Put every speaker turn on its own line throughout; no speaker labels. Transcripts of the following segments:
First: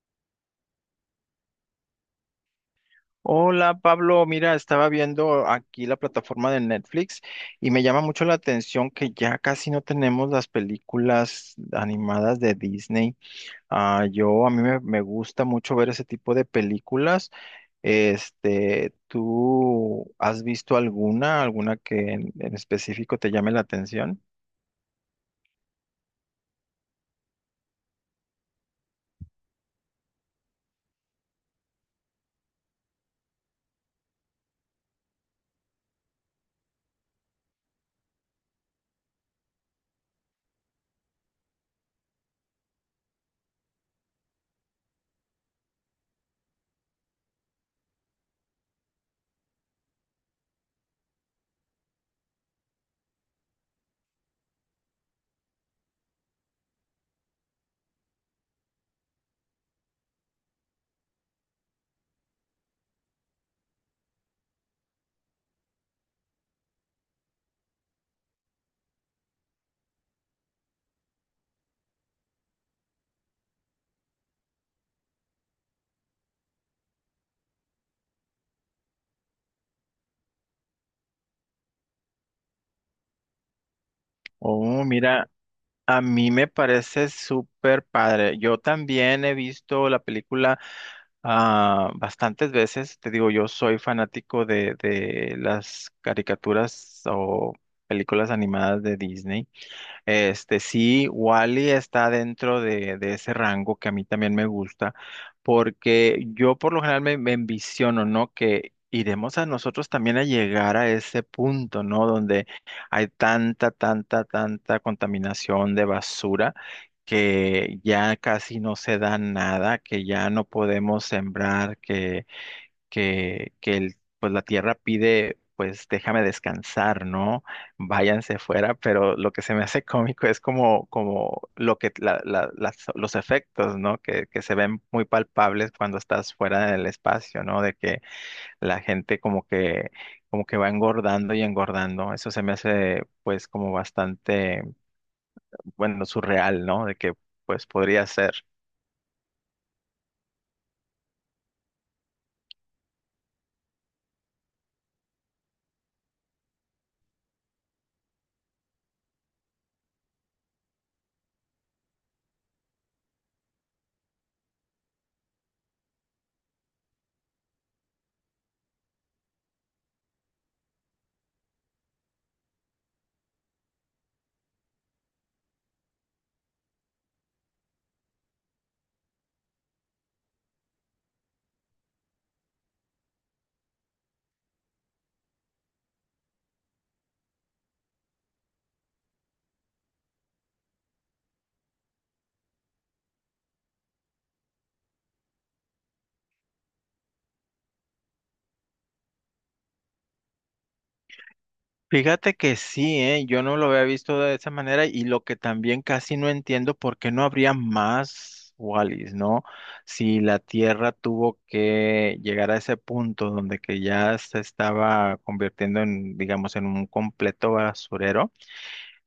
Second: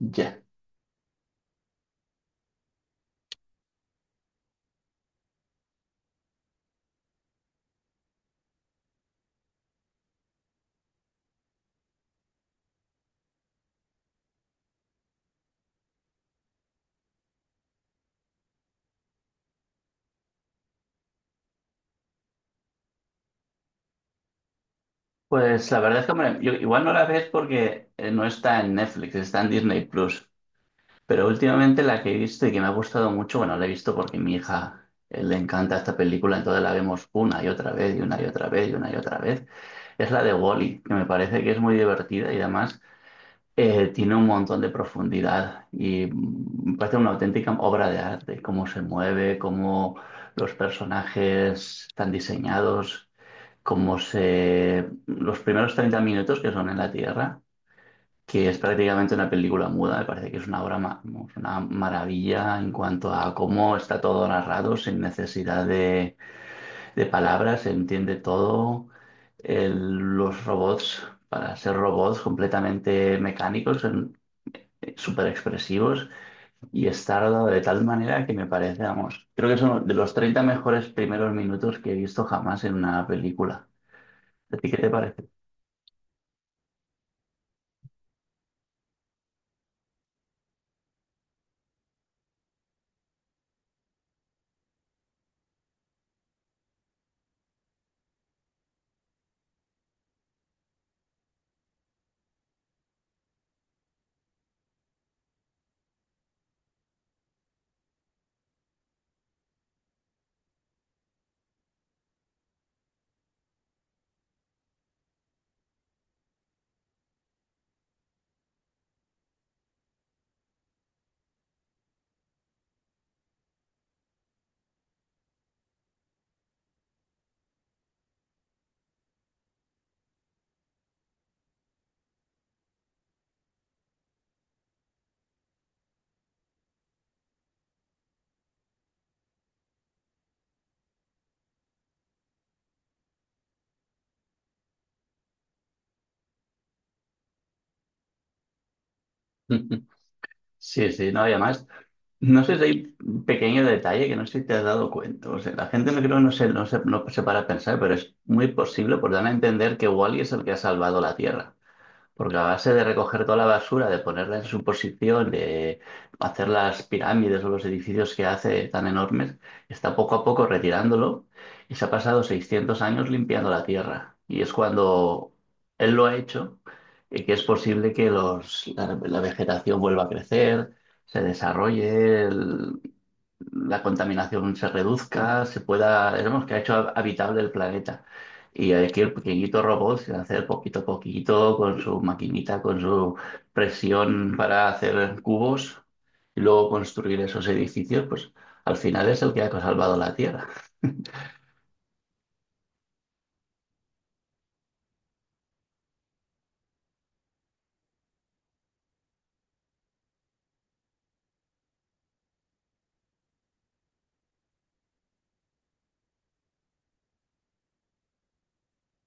Ya.
Hola Pablo, mira, estaba viendo aquí la plataforma de Netflix y me llama mucho la atención que ya casi no tenemos las películas animadas de Disney. Ah, yo a mí me gusta mucho ver ese tipo de películas. Este, ¿tú has visto alguna que en específico te llame la atención?
Pues la verdad es que hombre, yo igual no la ves porque no está en Netflix, está en Disney Plus. Pero últimamente la que he visto y que me ha gustado mucho, bueno, la he visto porque mi hija le encanta esta película, entonces la vemos una y otra vez y una y otra vez y una y otra vez. Es la de Wall-E, que me parece que es muy divertida y además tiene un montón de profundidad y me parece una auténtica obra de arte, cómo se mueve, cómo los personajes están diseñados. Como se, los primeros 30 minutos que son en la Tierra, que es prácticamente una película muda, me parece que es una obra, vamos, una maravilla en cuanto a cómo está todo narrado, sin necesidad de palabras, se entiende todo. El- los robots, para ser robots completamente mecánicos, son súper expresivos y está rodado de tal manera que me parece, vamos, creo que son de los 30 mejores primeros minutos que he visto jamás en una película. ¿A ti qué
Oh,
te parece?
mira. A mí me parece súper padre. Yo también he visto la película bastantes veces. Te digo, yo soy fanático de las caricaturas o películas animadas de Disney. Este, sí, Wally está dentro de ese rango que a mí también me gusta, porque yo por lo general me envisiono, ¿no? Que iremos a nosotros también a llegar a ese punto, ¿no? Donde hay tanta, tanta, tanta contaminación de basura que ya casi no se da nada, que ya no podemos sembrar, que el, pues la tierra pide, pues déjame descansar, ¿no? Váyanse fuera, pero lo que se me hace cómico es como, como lo que los efectos, ¿no? Que se ven muy palpables cuando estás fuera del espacio, ¿no? De que la gente como que va engordando y engordando. Eso se me hace, pues, como bastante, bueno, surreal, ¿no? De que, pues, podría ser.
Sí, sí, no, y además, no sé si hay un pequeño detalle que no sé si te has dado cuenta. O sea, la gente no creo, no se para a pensar, pero es muy posible por dar a entender que Wally es el que ha salvado la Tierra. Porque a base de recoger toda la basura, de ponerla en su posición, de hacer las pirámides o los edificios que hace tan enormes, está poco a poco retirándolo y se ha pasado 600 años limpiando la tierra. Y es cuando él lo ha hecho que es posible que la vegetación vuelva a crecer, se desarrolle, la contaminación se reduzca, se pueda, digamos, que ha hecho habitable el planeta. Y aquí el pequeñito robot se hace poquito a poquito con su maquinita, con su presión para hacer cubos y luego construir esos edificios, pues al final es el que ha salvado la Tierra.
Fíjate que sí, ¿eh? Yo no lo había visto de esa manera y lo que también casi no entiendo, ¿por qué no habría más Wallis, ¿no? Si la Tierra tuvo que llegar a ese punto donde que ya se estaba convirtiendo en, digamos, en un completo basurero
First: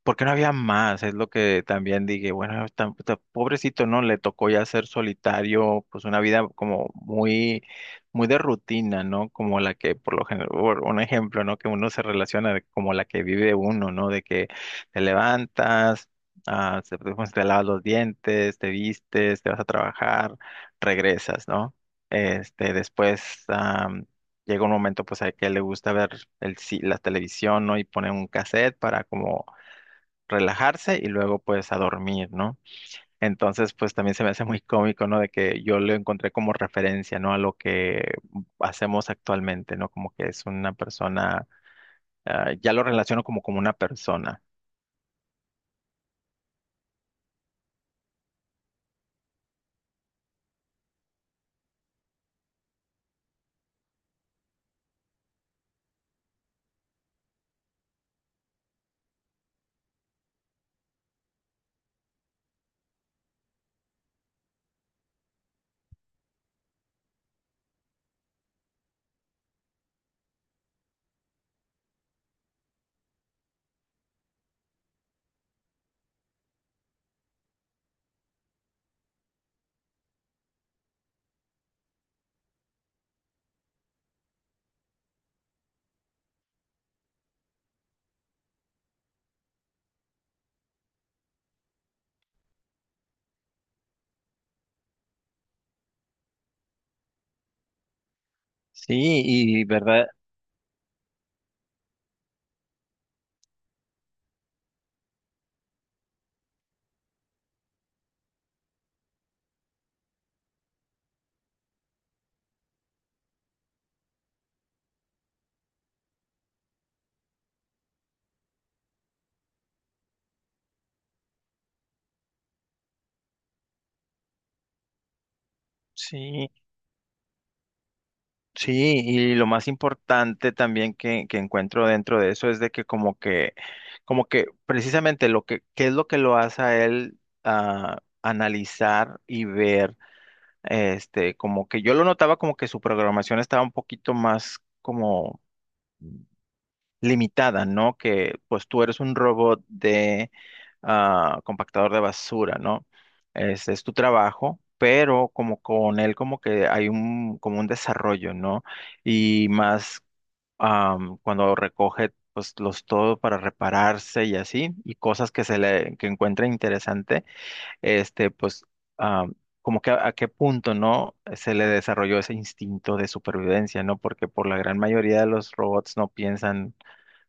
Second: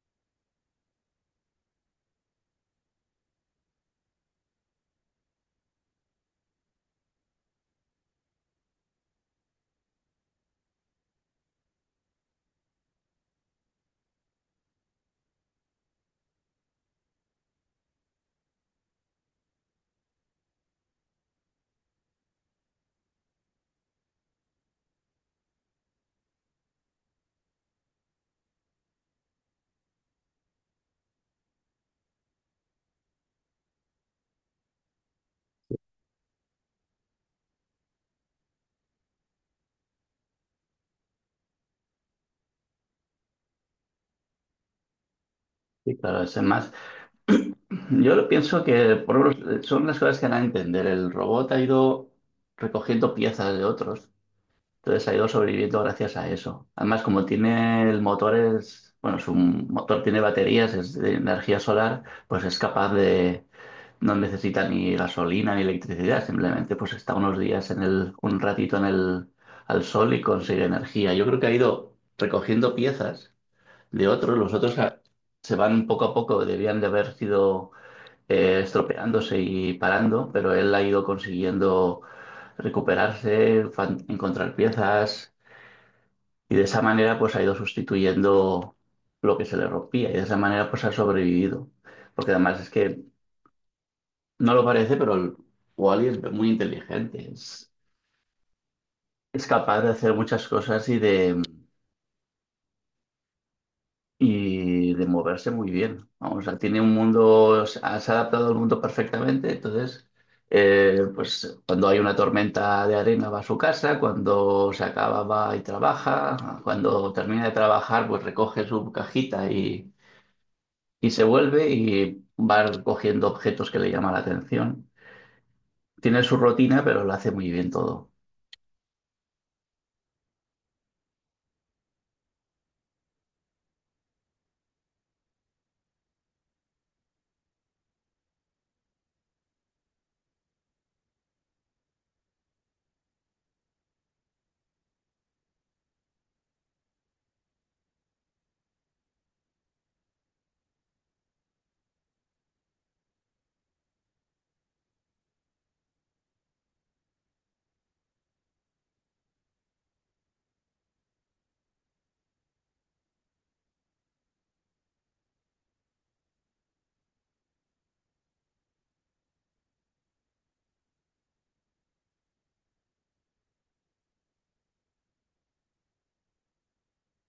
porque no había más, es lo que también dije, bueno, tan pobrecito, ¿no? Le tocó ya ser solitario, pues una vida como muy, muy de rutina, ¿no? Como la que, por lo general, por un ejemplo, ¿no? Que uno se relaciona como la que vive uno, ¿no? De que te levantas, pues, te lavas los dientes, te vistes, te vas a trabajar, regresas, ¿no? Este, después, llega un momento pues a que le gusta ver la televisión, ¿no? Y pone un cassette para como relajarse y luego pues a dormir, ¿no? Entonces pues también se me hace muy cómico, ¿no? De que yo lo encontré como referencia, ¿no? A lo que hacemos actualmente, ¿no? Como que es una persona, ya lo relaciono como una persona.
Y claro, es más. Yo lo pienso que por lo menos, son las cosas que van a entender. El robot ha ido recogiendo piezas de otros. Entonces ha ido sobreviviendo gracias a eso. Además, como tiene el motor, es, bueno, su motor tiene baterías, es de energía solar, pues es capaz de, no necesita ni gasolina ni electricidad, simplemente pues está unos días en el, un ratito en el, al sol y consigue energía. Yo creo que ha ido recogiendo piezas de otros, los otros se van poco a poco, debían de haber sido estropeándose y parando, pero él ha ido consiguiendo recuperarse, encontrar piezas y de esa manera pues ha ido sustituyendo lo que se le rompía y de esa manera pues ha sobrevivido. Porque además es que no lo parece, pero el Wally es muy inteligente,
Sí,
es
y
capaz de
verdad,
hacer muchas cosas y de moverse muy bien. Vamos, o sea, tiene un mundo, se ha adaptado al mundo perfectamente, entonces pues cuando hay una tormenta de arena va a su casa, cuando se acaba va y trabaja, cuando termina de trabajar pues recoge su cajita. Y se vuelve y va cogiendo objetos que le llaman la atención. Tiene su
sí,
rutina, pero lo hace muy bien todo.
sí, y lo más importante también que encuentro dentro de eso es de que como que, como que precisamente lo que, ¿qué es lo que lo hace a él analizar y ver? Este, como que yo lo notaba como que su programación estaba un poquito más como limitada, ¿no? Que pues tú eres un robot de compactador de basura, ¿no? Ese es tu trabajo, pero como con él como que hay un, como un desarrollo, ¿no? Y más cuando recoge pues los todo para repararse y así, y cosas que se le, que encuentra interesante este, pues, ah, como que a qué punto, ¿no? Se le desarrolló ese instinto de supervivencia, ¿no? Porque por la gran mayoría de los robots no piensan,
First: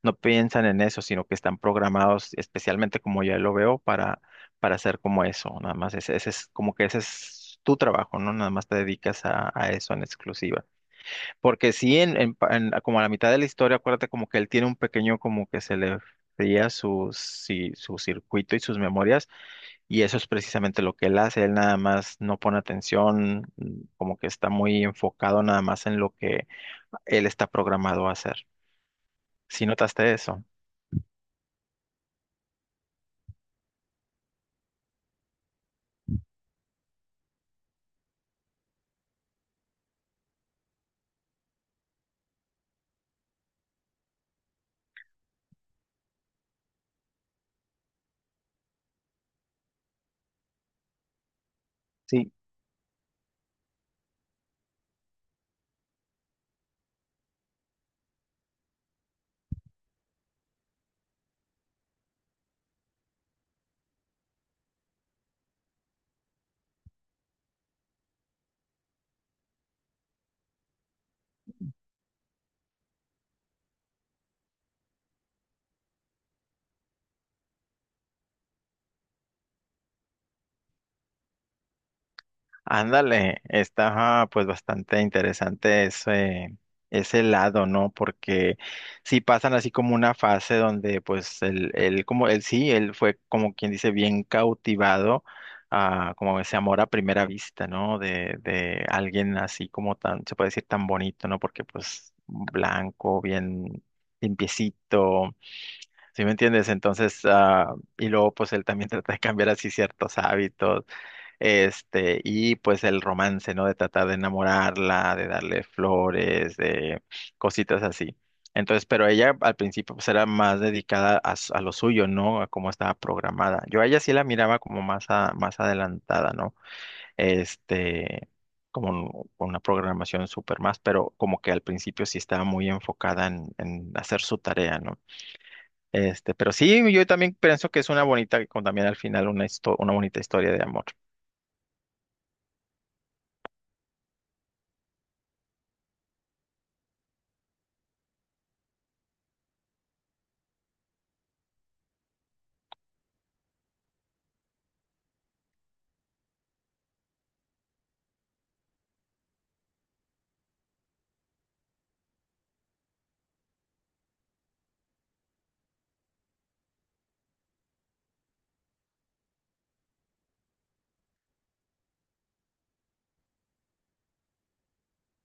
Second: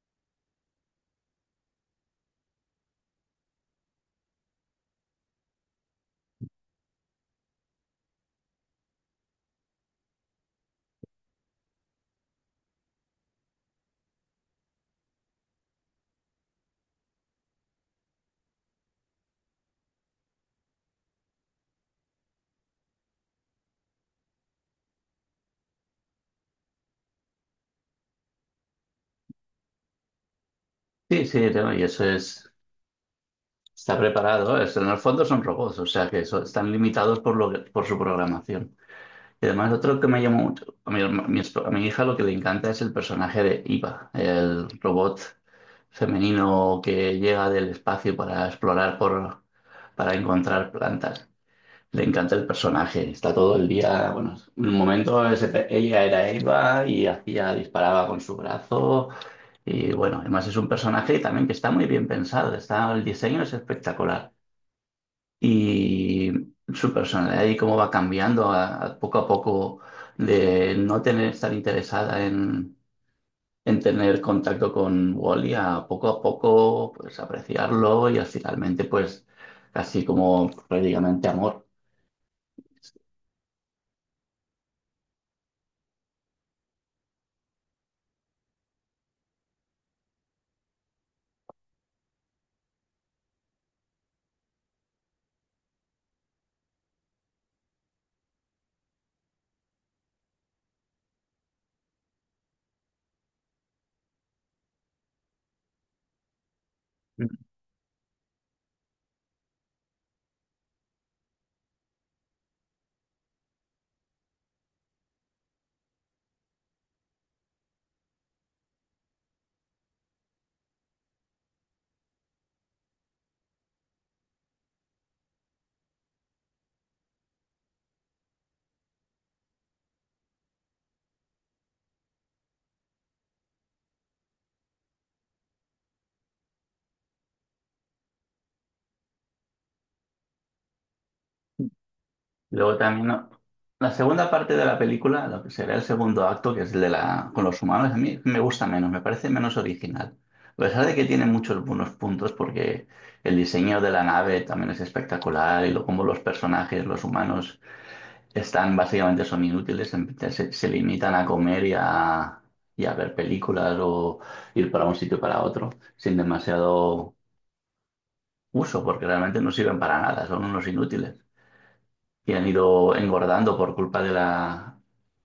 no piensan en eso, sino que están programados, especialmente como ya lo veo, para hacer como eso, nada más. Ese es como que ese es tu trabajo, ¿no? Nada más te dedicas a eso en exclusiva. Porque sí, en como a la mitad de la historia, acuérdate como que él tiene un pequeño, como que se le fría su, si- su circuito y sus memorias y eso es precisamente lo que él hace, él nada más no pone atención, como que está muy enfocado nada más en lo que él está programado a hacer. ¿Sí notaste eso?
Sí, sí, no, y eso es, está preparado. En el fondo son robots, o sea que están limitados por, lo por su programación. Y además, otro que me llamó mucho, a mi, a mi hija lo que le encanta es el personaje de Iva, el robot femenino que llega del espacio para explorar por, para encontrar plantas. Le
Sí.
encanta el personaje, está todo el día, bueno, en un momento ese ella era Eva y hacía, disparaba con su brazo y bueno, además es un personaje también que está muy bien pensado, está, el diseño es espectacular y su personalidad y cómo va cambiando a poco de no tener, estar interesada en tener contacto con Wally a poco pues apreciarlo y finalmente pues casi como prácticamente amor.
Ándale, está pues bastante interesante ese, ese lado, ¿no? Porque sí pasan así como una fase donde pues él como él sí, él fue como quien dice bien cautivado a como ese amor a primera vista, ¿no? De alguien así como tan, se puede decir tan bonito, ¿no? Porque pues blanco, bien limpiecito, ¿sí me entiendes? Entonces, ah, y luego pues él también trata de cambiar así ciertos hábitos este, y pues el romance, ¿no? De tratar de enamorarla, de darle flores, de cositas así. Entonces, pero ella al principio pues era más dedicada a, a lo suyo, ¿no? A cómo estaba programada. Yo a ella sí la miraba como más, más adelantada, ¿no? Este, como con una programación súper más, pero como que al principio sí estaba muy enfocada en hacer su tarea, ¿no? Este, pero sí, yo también pienso que es una bonita, con también al final una, una bonita historia de amor.
Luego también ¿no? La segunda parte de la película, lo que será el segundo acto, que es el de la con los humanos, a mí me gusta menos, me parece menos original. A pesar de que tiene muchos buenos puntos, porque el diseño de la nave también es espectacular y lo, como los personajes, los humanos, están básicamente son inútiles, se, se limitan a comer y a ver películas o ir para un sitio y para otro, sin demasiado uso, porque realmente no sirven para nada, son unos inútiles y han ido engordando por culpa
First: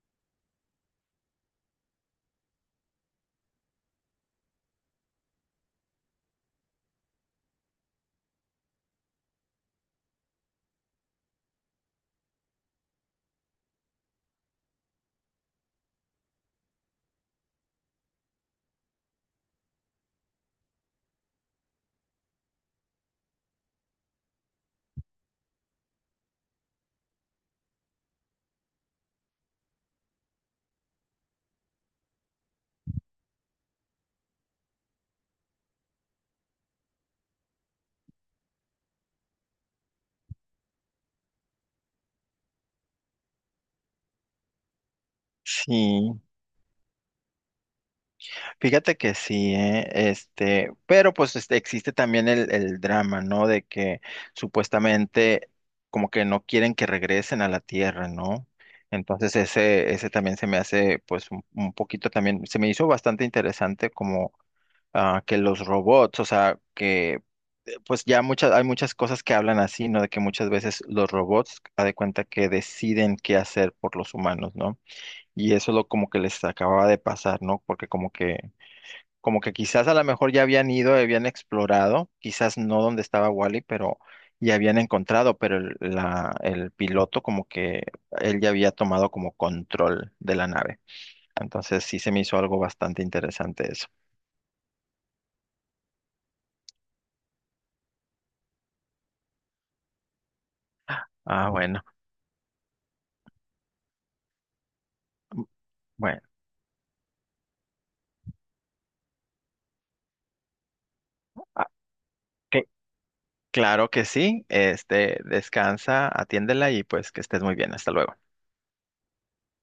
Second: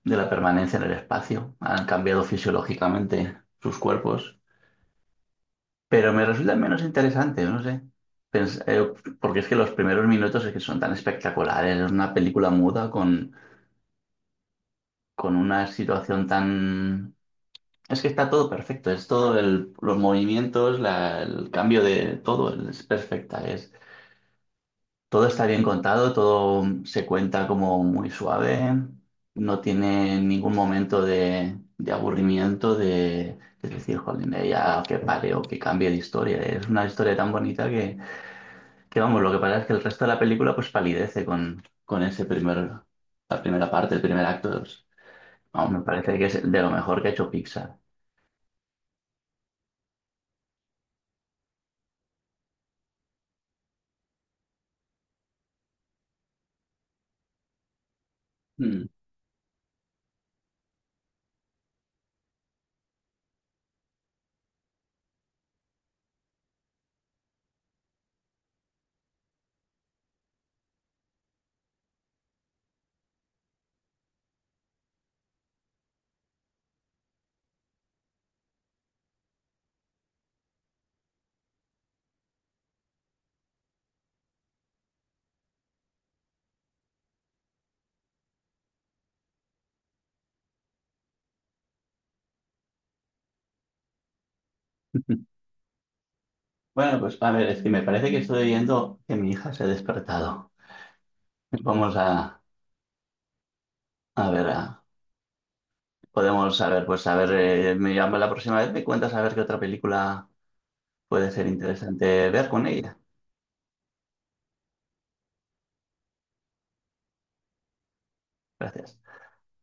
de la permanencia en el espacio. Han cambiado fisiológicamente sus cuerpos, pero me resulta menos interesante, no sé. Pens- eh, Porque es que los primeros minutos es que son tan espectaculares, es una película muda con una situación tan... Es que está todo perfecto, es todo los movimientos, el cambio de todo, es perfecta. Todo está bien contado, todo se cuenta como muy suave, no tiene ningún momento de aburrimiento, de decir, jolín, ya que pare o que cambie de historia. Es una historia tan bonita que, vamos, lo que pasa es que el resto de la película pues palidece con ese primer, la primera parte, el primer acto. Vamos, me parece
Sí.
que es de lo mejor que ha hecho Pixar.
Fíjate que sí, ¿eh? Este, pero pues este, existe también el drama, ¿no? De que supuestamente como que no quieren que regresen a la Tierra, ¿no?
Mm.
Entonces ese también se me hace pues un poquito también, se me hizo bastante interesante como que los robots, o sea, que pues ya muchas, hay muchas cosas que hablan así, ¿no? De que muchas veces los robots, a de cuenta que deciden qué hacer por los humanos, ¿no? Y eso es lo como que les acababa de pasar, ¿no? Porque como que quizás a lo mejor ya habían ido, habían explorado, quizás no donde estaba Wally, pero ya habían encontrado, pero el, la, el piloto como que él ya había tomado como control de la nave. Entonces sí se me hizo algo bastante interesante eso.
Bueno, pues a ver, es que me parece que estoy viendo que mi hija se ha despertado.
Ah, bueno.
Vamos a ver a.
Mm. Bueno,
Podemos saber, pues a ver, me llamo la próxima vez, me cuentas a ver qué otra película puede ser
ah,
interesante ver con
que-
ella.
claro que sí. Este, descansa, atiéndela y pues que estés muy bien. Hasta luego.
Gracias.